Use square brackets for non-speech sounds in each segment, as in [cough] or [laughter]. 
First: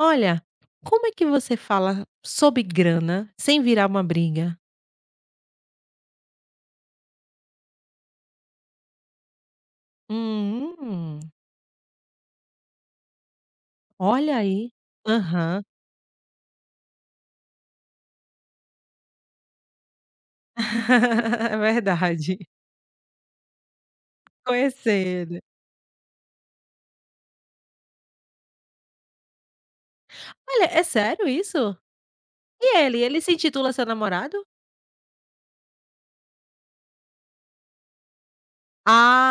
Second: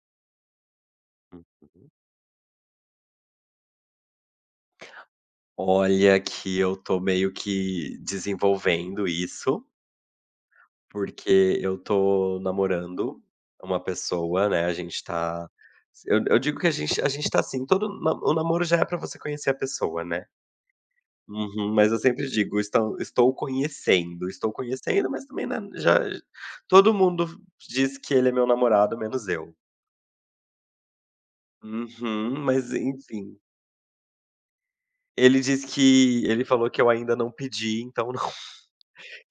Olha, como é que você Uhum. fala sobre grana sem virar uma briga? Olha que eu tô meio que desenvolvendo isso, Hum, porque eu tô namorando uma olha pessoa, né, aí. a gente tá Aham. eu digo que a gente tá assim, todo na o namoro já é pra você conhecer a pessoa, né. [laughs] É Uhum. Mas eu sempre verdade. digo: "Estam estou conhecendo", mas Conhecendo. também, né, já todo mundo diz que ele é meu namorado, menos eu. Olha, é sério isso? Uhum. Mas E ele? Ele se enfim, intitula seu namorado? ele disse que ele falou que eu ainda não pedi, então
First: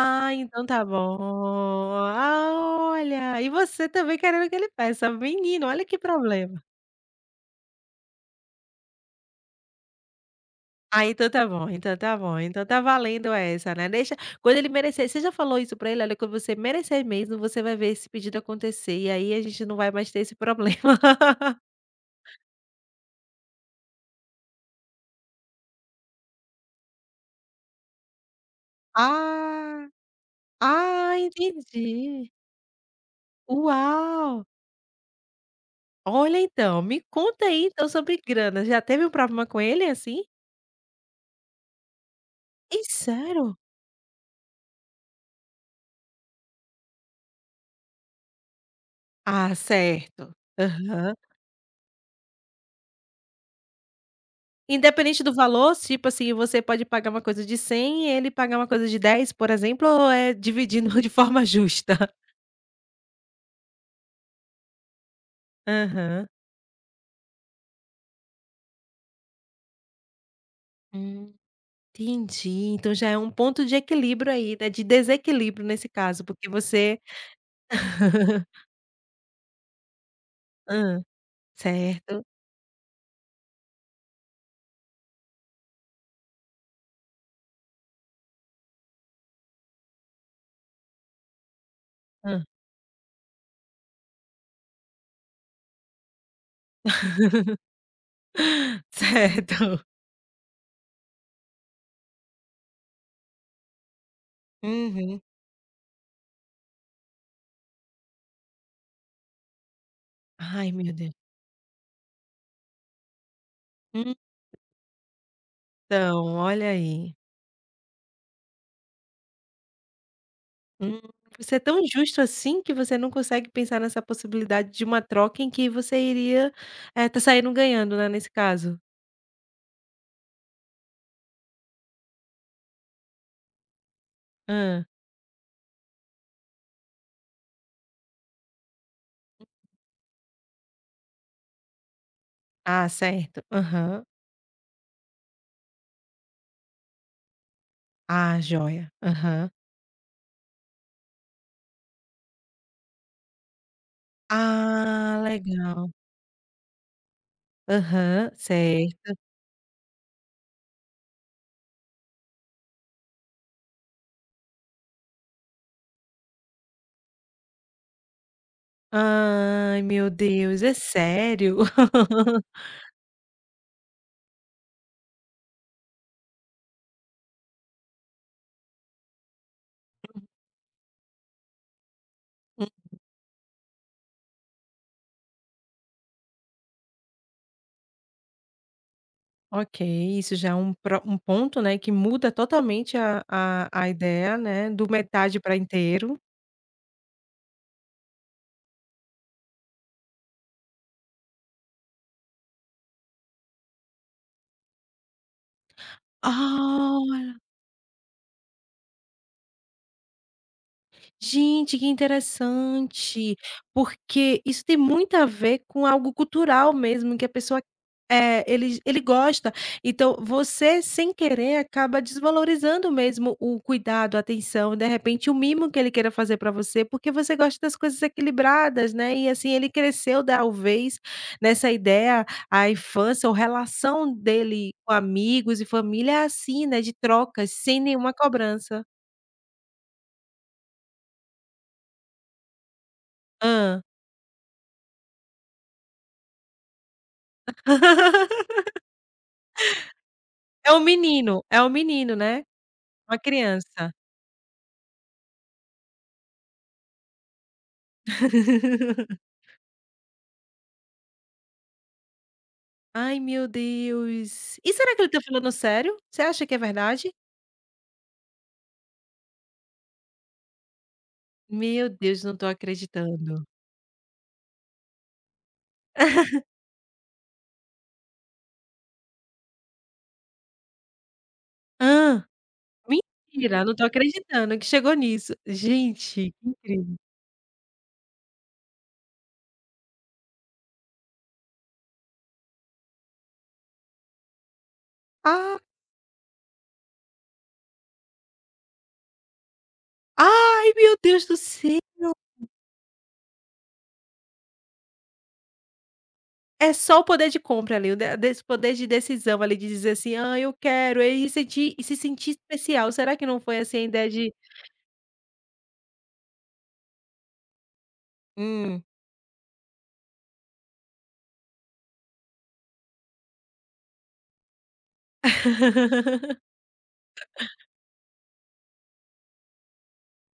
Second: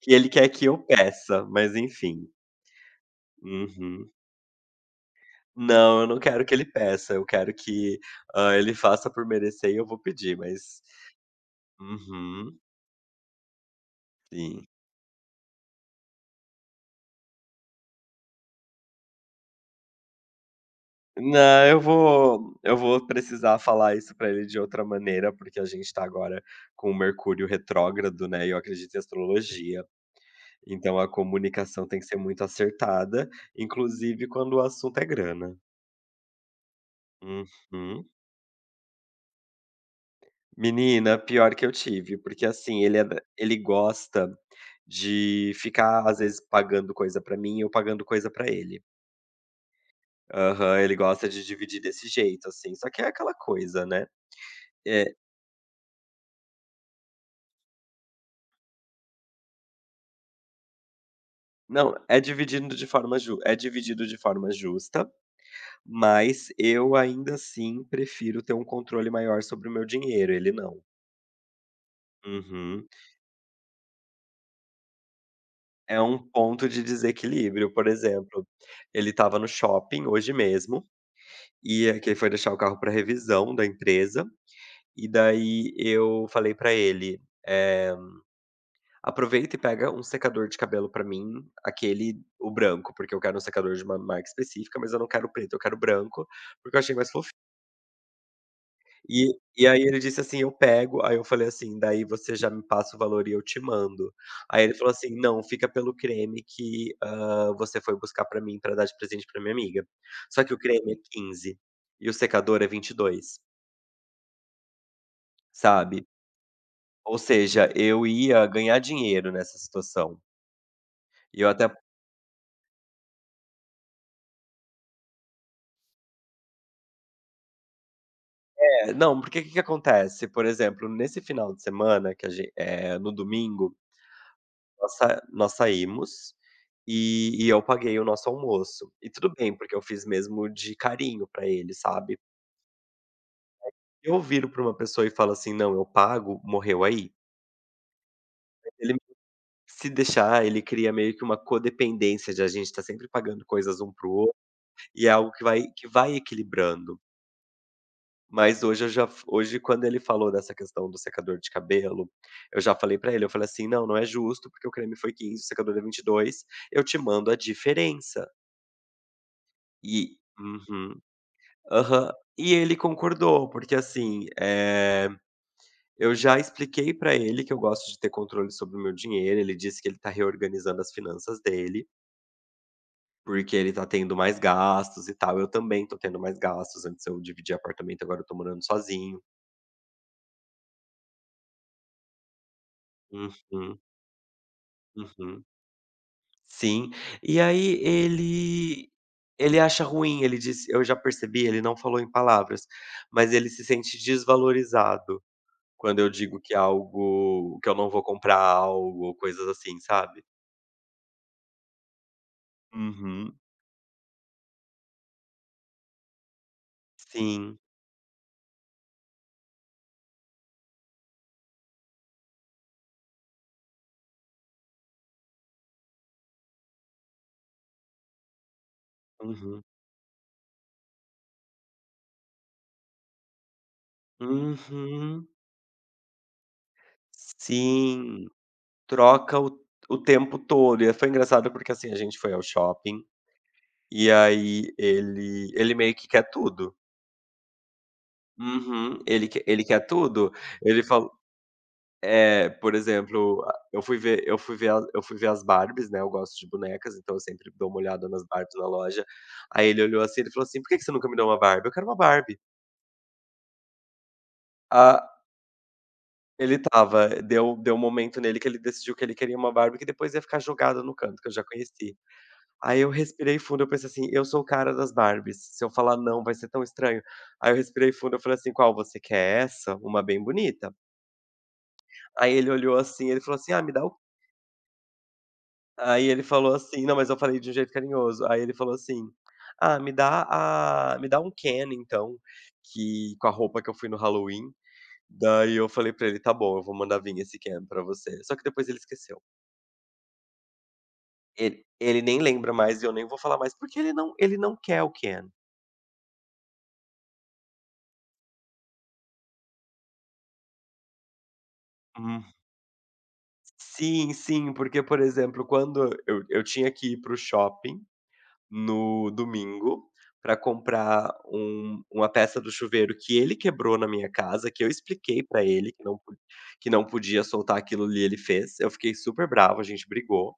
que ele quer então que eu tá bom. peça, mas enfim. Ah, olha, e você Uhum. também querendo que ele peça. Menino, olha que Não, eu não quero que problema. ele peça, eu quero que, ele faça por merecer e eu vou pedir, mas Ah, então tá bom, então tá bom, uhum, então tá valendo essa, né, deixa quando sim. ele merecer você já falou isso pra ele: "Olha, quando você merecer mesmo, você vai ver esse pedido acontecer, e aí a gente não vai mais ter esse problema". [laughs] Não, eu vou precisar falar isso pra ele de outra maneira, porque a gente tá agora com o Mercúrio retrógrado, né, e eu acredito em astrologia, Ah, então a ah, comunicação tem que ser entendi. muito acertada, inclusive Uau! quando o assunto é grana. Olha então, me conta aí então Uhum. sobre grana, já teve um problema com ele assim? Menina, pior que eu tive, porque Ih, assim, ele é da sério? ele gosta de ficar, às vezes, pagando coisa pra mim e eu pagando coisa pra ele. Ah, certo. Aham, ele Aham. gosta de dividir desse jeito, assim, só que é aquela coisa, né. É, Independente do valor, tipo assim, você pode pagar uma coisa de 100, e ele pagar uma coisa de 10, por exemplo, ou é dividindo [laughs] de forma não, justa? é dividido de forma ju é dividido de forma justa, Aham. mas eu ainda assim prefiro ter um controle maior sobre o meu dinheiro, ele não. Hum. Entendi, Uhum. então já é um ponto de equilíbrio aí, né, de desequilíbrio nesse É um caso, porque ponto de você... desequilíbrio, por exemplo, [laughs] ele estava no shopping hoje mesmo. Hã. E é que ele Certo. foi deixar o carro para revisão da empresa, e daí eu falei pra ele: "Eh, Aproveita e pega um secador de cabelo pra mim, aquele Hã. o branco, porque eu quero um secador de uma marca específica, mas eu não quero preto, eu quero branco, porque eu achei mais fofinho". [laughs] E e Certo. aí ele disse assim: "Eu pego". Aí eu falei assim: "Daí você já me passa o valor e eu te mando". Aí ele falou assim: Uhum. "Não, fica pelo creme que, você foi buscar pra mim pra dar de presente pra minha amiga". Só que o Ai, meu creme é Deus. 15 e o secador é 22, sabe. Então, olha aí. Ou seja, eu ia ganhar dinheiro nessa situação. Hum, E eu você é até tão justo assim que você não consegue pensar nessa possibilidade de uma troca em que você iria, estar saindo ganhando, né, nesse caso? é, não, porque o que que acontece? Por exemplo, nesse final de semana que a gente no domingo, Hã. Nós saímos, e eu paguei o nosso almoço. E tudo bem, porque eu fiz mesmo de carinho pra ele, sabe. Ah, certo. Aham. Eu viro pra uma pessoa e falo assim: "Não, eu pago", morreu aí. Ah, joia. Ele Aham. se deixar, ele cria meio que uma codependência de a gente estar sempre pagando coisas um pro outro, e é Ah, algo que vai que legal. vai equilibrando. Aham, Mas hoje eu já certo. hoje quando ele falou dessa questão do secador de cabelo, eu já falei pra ele, eu falei assim: "Não, não é justo, porque o creme foi 15, o secador é vinte e dois, eu te mando a diferença". Ai, meu E Deus, é uhum, sério? aham. [laughs] E ele concordou, porque assim, eu já expliquei pra ele que eu gosto de ter controle sobre o meu dinheiro, ele disse que ele tá reorganizando as finanças dele, Hum, porque ele tá tendo mais gastos e tal, eu também tô tendo mais gastos, antes eu dividia apartamento, agora eu tô morando sozinho. ok, isso já é um pro um ponto, né, que muda totalmente Uhum, a ideia, né, do metade uhum. para inteiro. Sim. E aí ele acha ruim, ele disse eu já percebi, ele não falou em palavras, mas ele se sente desvalorizado quando eu digo que é Ah! algo que eu não vou comprar algo ou coisas assim, sabe? Gente, que interessante, Uhum. porque isso tem muito a ver com algo cultural mesmo, que a Sim. pessoa ele gosta. Então você, sem querer, acaba desvalorizando mesmo o cuidado, a atenção, de repente, o mimo que ele queira fazer para você, porque você gosta das coisas equilibradas, né, e assim, Uhum. ele cresceu talvez nessa ideia, a infância ou relação dele com Uhum. amigos e família é assim, né, de trocas, sem nenhuma Sim. cobrança. Troca o tempo todo. E foi engraçado porque, assim, a gente foi ao shopping Hã. e aí ele meio que quer tudo. [laughs] Uhum. Ele quer tudo. Ele falou é um menino, né, é, por uma exemplo, a criança. Eu fui ver a eu fui ver as Barbies, né, eu gosto de bonecas, então eu sempre dou uma olhada nas Barbies na loja. [laughs] Aí ele olhou assim, ele falou assim: "Por que que você nunca me deu uma Barbie?", "Eu quero uma Barbie". Ai, meu Deus. E será que ele Ah, tá falando sério? Você acha que ele é estava verdade? deu deu um momento nele que ele decidiu que ele queria uma Barbie que depois ia ficar jogada no canto, que eu já Meu conheci. Deus, não tô Aí eu respirei acreditando. fundo, eu pensei assim: "Eu sou o cara das Barbies, se eu falar não vai ser tão estranho". Aí eu respirei fundo, eu falei assim: "Qual você quer, essa? Uma bem bonita". Ah, Aí ele olhou assim, ele falou assim: "Ah, mentira, me não dá tô o..." acreditando que chegou nisso. Aí ele Gente, que falou assim incrível. não, mas eu falei de um jeito carinhoso. Aí ele falou assim: "Ah, me dá um can então, que com a roupa que eu fui no Halloween". Daí Ah, eu falei pra ele: "Tá bom, eu vou mandar vir esse can pra você". Só que depois ele esqueceu. ai, meu Deus do Ele céu. ele nem lembra mais e eu nem vou falar mais, porque ele não quer o can. É só o poder de compra ali, o de desse poder de decisão ali, de dizer assim: "Ah, eu quero", e se Hum. sentir especial. Será que não foi assim a ideia Sim, de... sim, porque, por exemplo, quando eu tinha que ir pro shopping, hum. no domingo, para comprar uma peça do chuveiro que ele quebrou na minha casa, que eu expliquei para ele que não po [laughs] que não podia soltar aquilo ali, ele fez. Eu fiquei super bravo, a gente brigou.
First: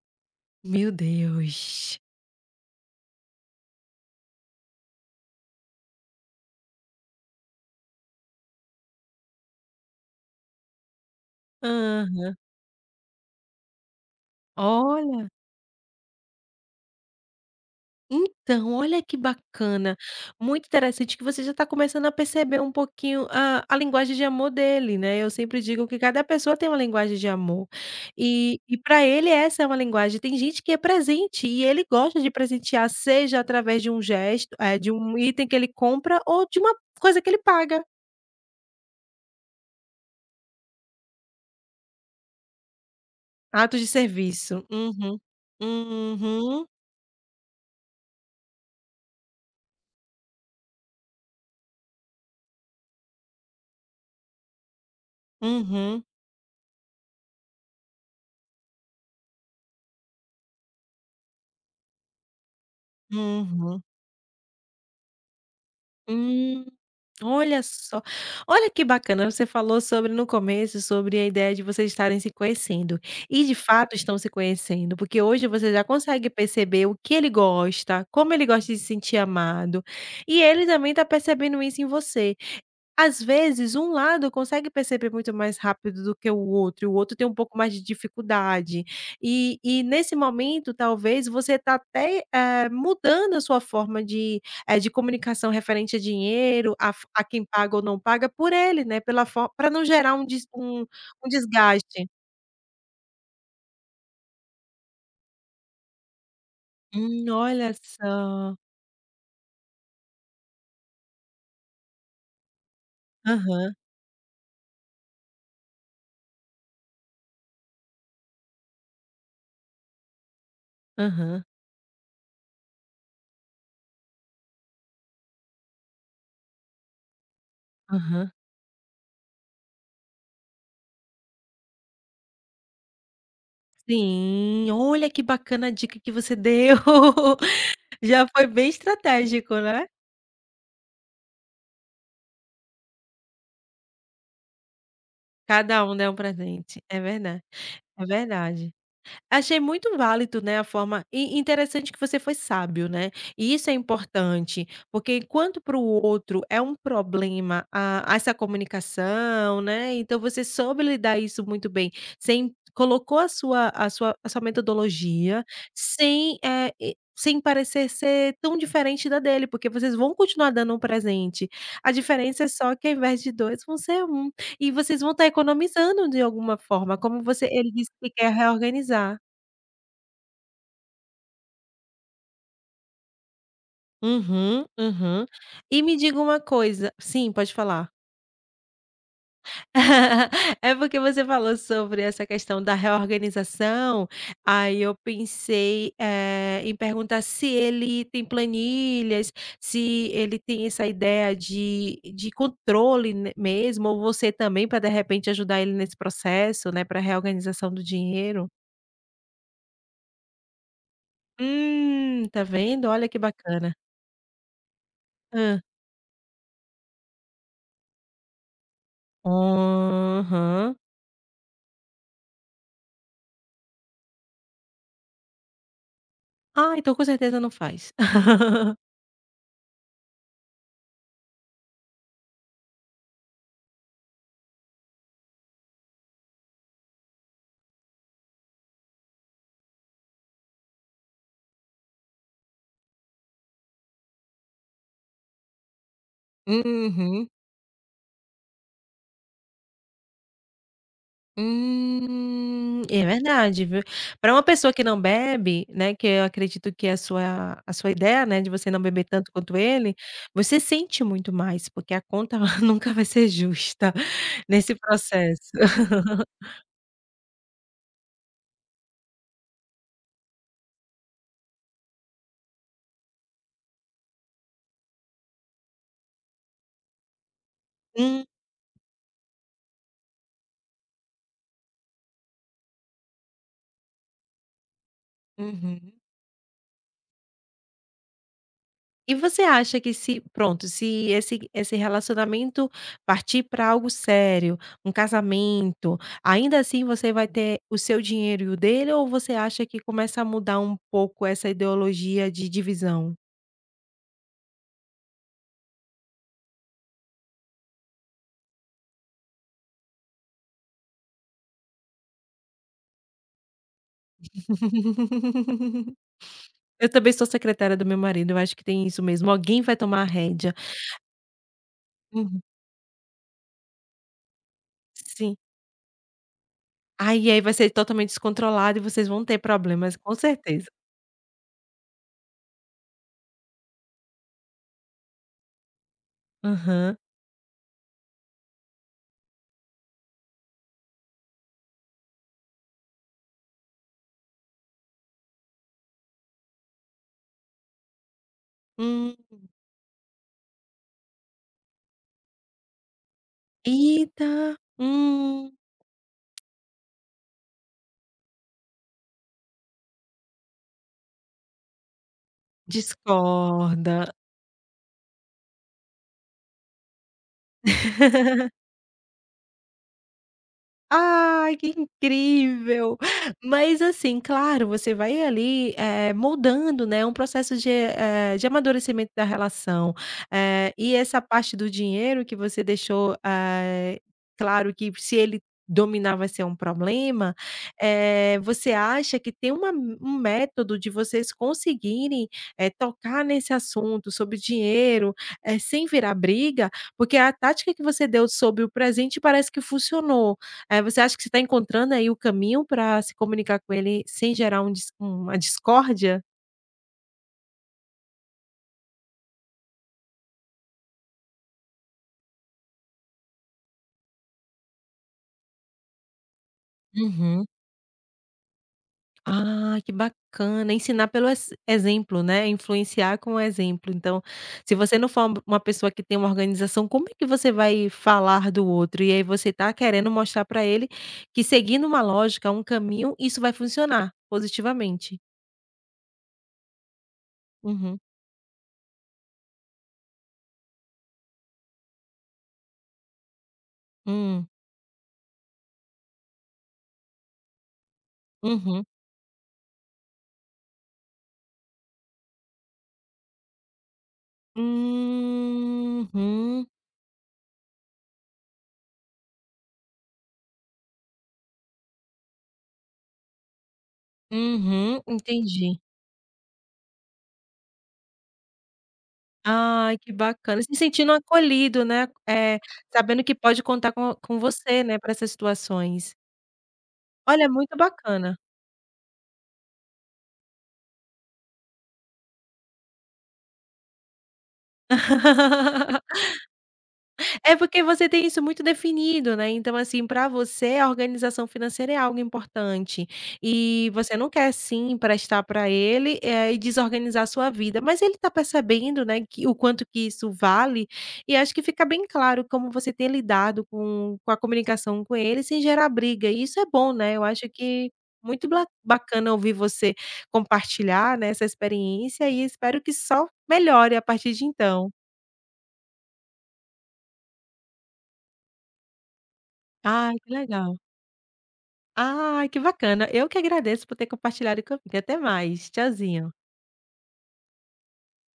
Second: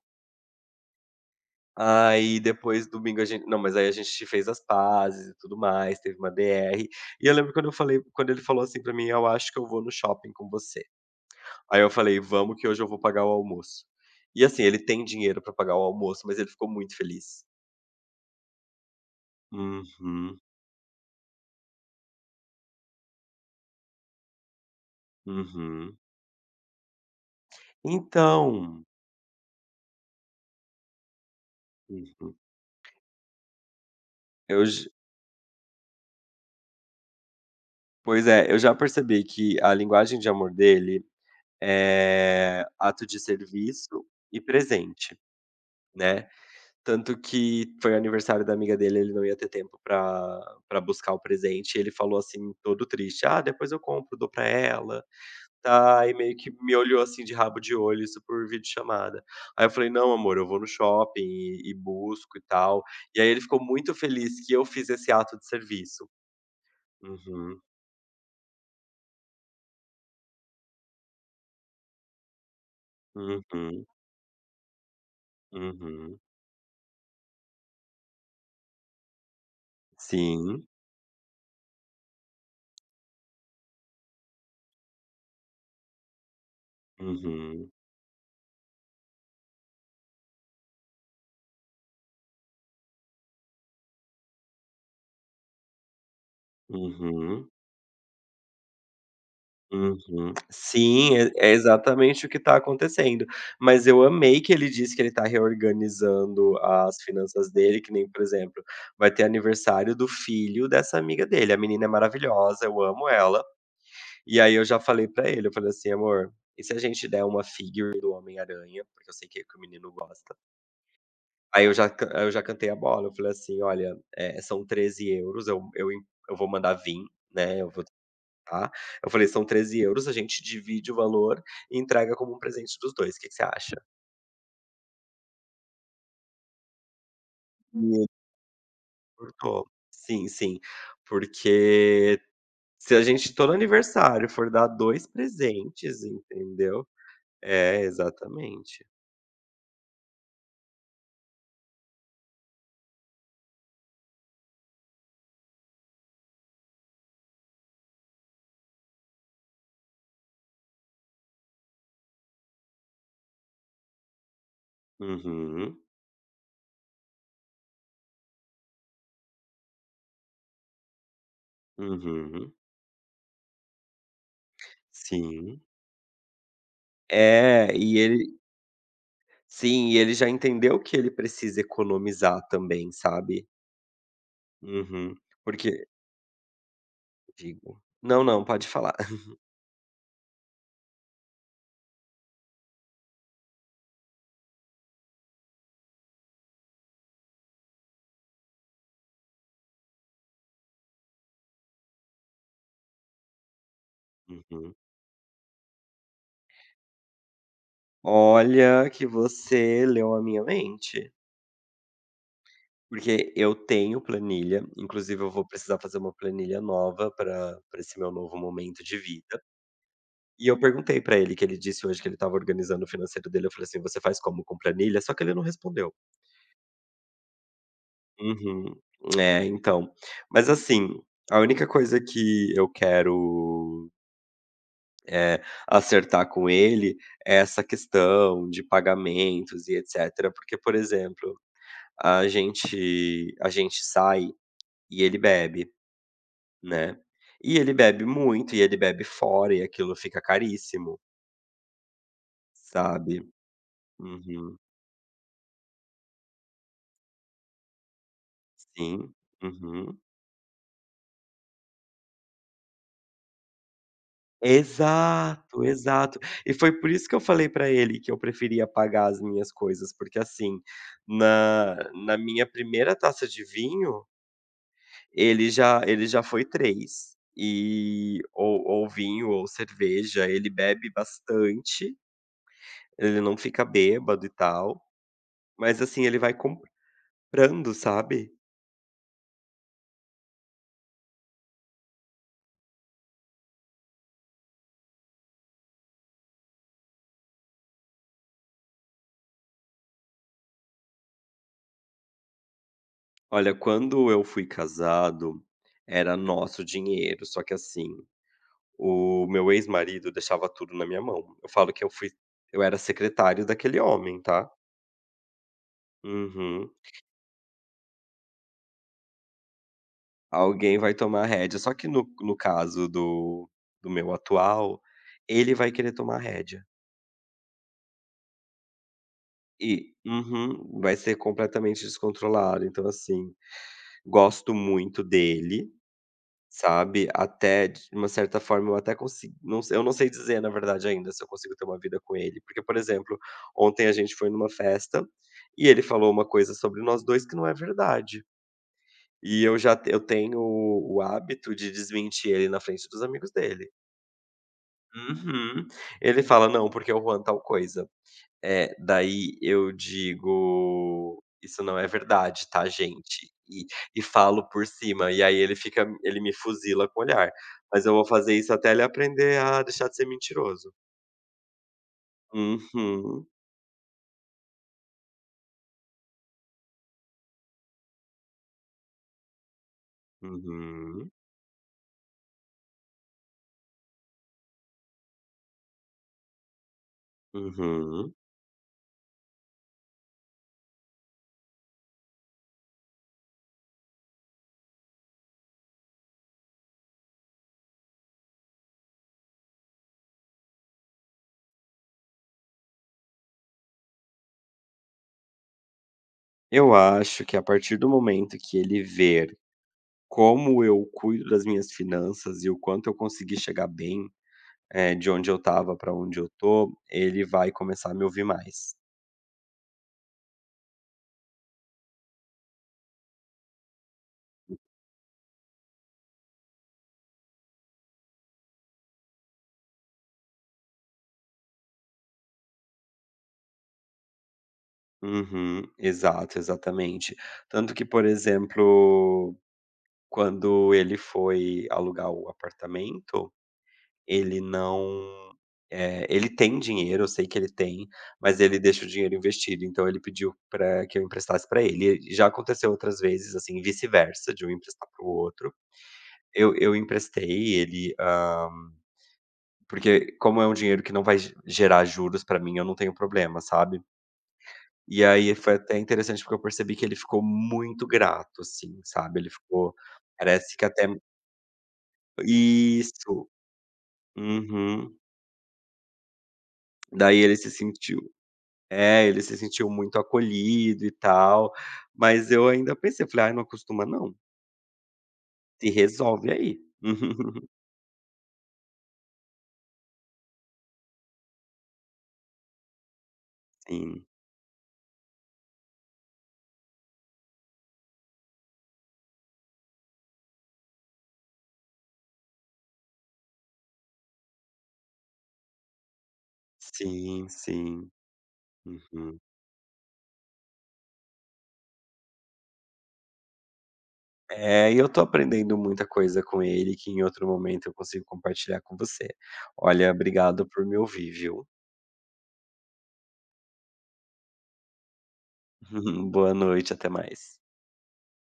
Meu Deus. Aí depois domingo a gente não, mas aí a gente fez as pazes e tudo mais, teve uma DR. E eu lembro quando eu falei quando ele falou assim pra mim: "Eu acho que eu vou no shopping com você". Aí eu falei: Aham. "Vamos, que hoje eu vou pagar o almoço". E assim, ele tem Olha, dinheiro pra pagar o almoço, mas ele ficou muito feliz. então, olha que bacana. Uhum, Muito interessante que você já está começando a perceber um pouquinho a linguagem de amor dele, né. Eu sempre digo que uhum. cada pessoa tem uma linguagem de amor. E Então, para ele essa é uma linguagem. Tem gente que é presente e ele gosta de uhum, presentear, seja através de um gesto, eu de j um item que ele compra ou de uma coisa que ele paga. pois é, eu já percebi que a linguagem de amor dele é ato de Atos de serviço e serviço. presente, Uhum. né. Uhum. Tanto que foi aniversário da amiga dele, ele não ia ter tempo pra para buscar o presente, e ele falou assim, todo triste: "Ah, depois eu compro, dou pra ela, Uhum. tá". E meio que me olhou assim de rabo de olho, isso por videochamada. Aí eu falei: "Não, amor, eu vou no shopping e busco e tal". E aí ele ficou Uhum. muito feliz que eu fiz esse ato de serviço. Hum. Uhum. Olha só, olha que bacana, você falou sobre no começo, sobre a ideia de vocês estarem se conhecendo, e de Uhum, fato estão se conhecendo, porque hoje você já uhum. consegue perceber o que ele gosta, como ele gosta de se sentir amado, e ele Sim. também está percebendo isso em você. Às vezes, um lado consegue perceber muito mais rápido do que o outro, e o outro tem um pouco mais Uhum, de dificuldade. E nesse momento, talvez, você está até, mudando a sua forma de, de comunicação referente a dinheiro, a quem uhum, paga ou não paga, por ele, né, pela para não gerar um uhum. des Sim, um é é desgaste. exatamente o que está acontecendo. Mas eu amei que ele disse que ele está reorganizando as finanças Olha dele, que nem, por só. exemplo, vai ter aniversário do filho dessa amiga dele. A menina é maravilhosa, eu amo ela. Aham, E aí eu já falei pra ele, eu falei assim: "Amor, e se a gente der uma figure do Homem-Aranha?", porque eu sei que o menino gosta. aham, Aí eu já cantei a bola, eu falei assim: "Olha, são 13 euros. Eu vou mandar vim, né, eu vou aham. tentar". Eu falei: "São 13 euros, a gente divide o valor e entrega como um presente dos 2, que você acha?". Sim, olha que bacana a dica que você deu. E [laughs] ele Já foi bem estratégico, surtou. né? Sim, sim, porque se a gente todo aniversário for dar dois Cada um presentes, dá um presente. entendeu. É verdade, É, é verdade. exatamente. Achei muito válido, né, a forma e interessante que você foi sábio, né, e isso é importante, porque enquanto para o outro é um problema a essa comunicação, né, então você soube lidar isso muito bem, sem colocou a sua metodologia, Uhum, sem, sem parecer ser tão diferente da dele, porque vocês vão continuar dando um presente. A diferença é uhum, só que ao invés de 2, vão ser um e vocês vão estar sim. economizando de alguma forma, como você ele É, disse e que quer ele reorganizar. sim, e ele já entendeu que ele precisa economizar também, sabe. Uhum, Uhum. uhum. E Porque me diga uma coisa sim, pode digo falar. não, não, pode falar. [laughs] [laughs] É porque você falou sobre essa questão da reorganização, aí eu pensei, em perguntar se ele tem planilhas, se ele tem essa ideia de controle ne mesmo, ou você também Uhum. para de repente ajudar ele nesse processo, né, para reorganização do dinheiro. Olha que você leu a minha mente, Tá vendo? Olha que porque eu bacana. tenho planilha, inclusive eu vou Hã. precisar fazer uma planilha nova para pra esse meu novo momento de vida. E eu Aham. perguntei para ele, que ele disse hoje que ele estava organizando o financeiro dele, eu falei assim: "Você faz como, com planilha?" Só que ele não respondeu. Ah, então com certeza não faz. [laughs] Uhum. É, então. Mas assim, a única coisa que eu quero eh, acertar com ele essa questão de pagamentos e etcétera. Porque, por exemplo, a gente sai e ele bebe, né, Uhum. e ele bebe muito, e ele bebe fora, e aquilo fica caríssimo, Hum. É sabe. verdade, viu. Para uma Uhum. pessoa que não bebe, né, que eu acredito que é a sua ideia, né, de você não beber Sim. tanto quanto ele, Uhum. você sente muito mais, porque a conta [laughs] nunca vai ser justa nesse processo. Exato, [laughs] exato. E foi por isso que eu falei pra ele que eu preferia pagar as minhas coisas, porque, assim, na na minha primeira taça de vinho ele já foi três. E Hum. Ou vinho ou cerveja, ele bebe bastante, ele não fica bêbado e tal, mas Uhum. assim, ele vai comprando, sabe. E você acha que se pronto, se esse relacionamento partir para algo sério, um casamento, ainda assim você vai ter o seu dinheiro e o dele ou você acha que começa a mudar um pouco essa ideologia de divisão? Olha, quando eu fui casado, era nosso dinheiro, só que assim, o meu ex-marido deixava tudo na minha mão. Eu falo que eu fui eu era secretário daquele homem, tá. [laughs] Uhum. Eu também sou secretária do meu marido, eu acho que tem isso mesmo, alguém vai tomar a rédea. Alguém vai tomar a rédea, só que no Uhum. caso do meu atual, Sim. ele vai querer tomar a rédea. Aí vai ser totalmente descontrolado e vocês vão ter E problemas, com certeza. uhum, vai ser completamente descontrolado. Então, assim, gosto muito dele, Aham. sabe, até de uma certa forma eu até consigo, não se eu não sei dizer na verdade ainda se eu consigo ter uma vida com ele, porque, por exemplo, ontem a gente foi numa festa, e ele falou uma coisa sobre nós 2 que não é verdade. Hum. E eu já te eu tenho o hábito de desmentir ele na frente dos amigos dele. Eita! Hum. Uhum. Ele fala: "Não, porque o Juan tal coisa". É, daí eu digo: "Isso não é verdade, tá, gente?" E Discorda. falo por cima, e aí ele me fuzila com o olhar, mas eu vou fazer isso até ele aprender a deixar de ser mentiroso. Ai, que incrível! Uhum, Mas assim, claro, você vai ali, moldando, né, um processo de, de amadurecimento da relação. E uhum, essa parte do dinheiro que você deixou, claro que se ele dominar vai ser um problema, uhum. Você acha que tem uma um método de vocês conseguirem, tocar nesse assunto sobre dinheiro, sem virar briga? Porque a tática que você deu sobre o presente parece que funcionou. Você acha que você está encontrando aí o caminho para se comunicar com ele sem gerar um dis uma discórdia? Eu acho que a partir do momento que ele ver como eu cuido das minhas finanças e o quanto eu consegui chegar bem, de onde eu estava pra onde eu tô, ele Uhum. vai começar a me ouvir mais. Ah, que bacana. Ensinar pelo ex exemplo, né, influenciar com o exemplo. Então, se você não for uma pessoa que tem uma organização, como é que você vai falar do outro? E aí você está querendo mostrar para ele que seguindo uma lógica, um caminho, isso vai funcionar positivamente. Uhum, exato, exatamente. Tanto que, Uhum. por exemplo, quando ele foi alugar o apartamento, ele Hum. não eh, ele tem dinheiro, eu sei que ele tem, mas ele deixa Uhum. o dinheiro investido, então ele pediu para que eu emprestasse para ele. E já aconteceu outras vezes, assim, vice-versa, de um emprestar para o outro. Eu Uhum. eu emprestei, ele, porque como é um dinheiro que não vai ge gerar juros para mim, eu não tenho problema, sabe? Uhum. E aí foi até Entendi. interessante, porque eu percebi que ele ficou muito grato, assim, sabe, ele ficou Ai, que parece bacana. que Se até sentindo acolhido, né, sabendo isso, que pode contar com você, uhum. né, para essas situações. Daí ele Olha, se muito sentiu bacana. é, ele se sentiu muito acolhido e tal, mas eu ainda pensei, falei: "Ai, não acostuma não, se [laughs] resolve aí". [laughs] É porque você tem isso muito definido, né, então, assim, para você a organização financeira é algo importante, e Sim. você não quer sim emprestar para ele, e desorganizar a sua vida, mas ele está percebendo, né, que o quanto que isso vale, e acho que fica bem claro como você tem lidado com a comunicação com ele sem gerar briga, e isso é bom, né, eu Sim, acho que sim. muito bla Uhum. bacana ouvir você compartilhar, né, essa experiência e espero que só melhore a partir de É, e eu então. tô aprendendo muita coisa com ele, que em outro momento eu consigo compartilhar com você. Olha, Ai, que obrigado por legal. me ouvir, viu. Ai, que bacana. Eu que agradeço por ter compartilhado comigo. Até mais. [laughs] Tchauzinho. Boa noite, até mais.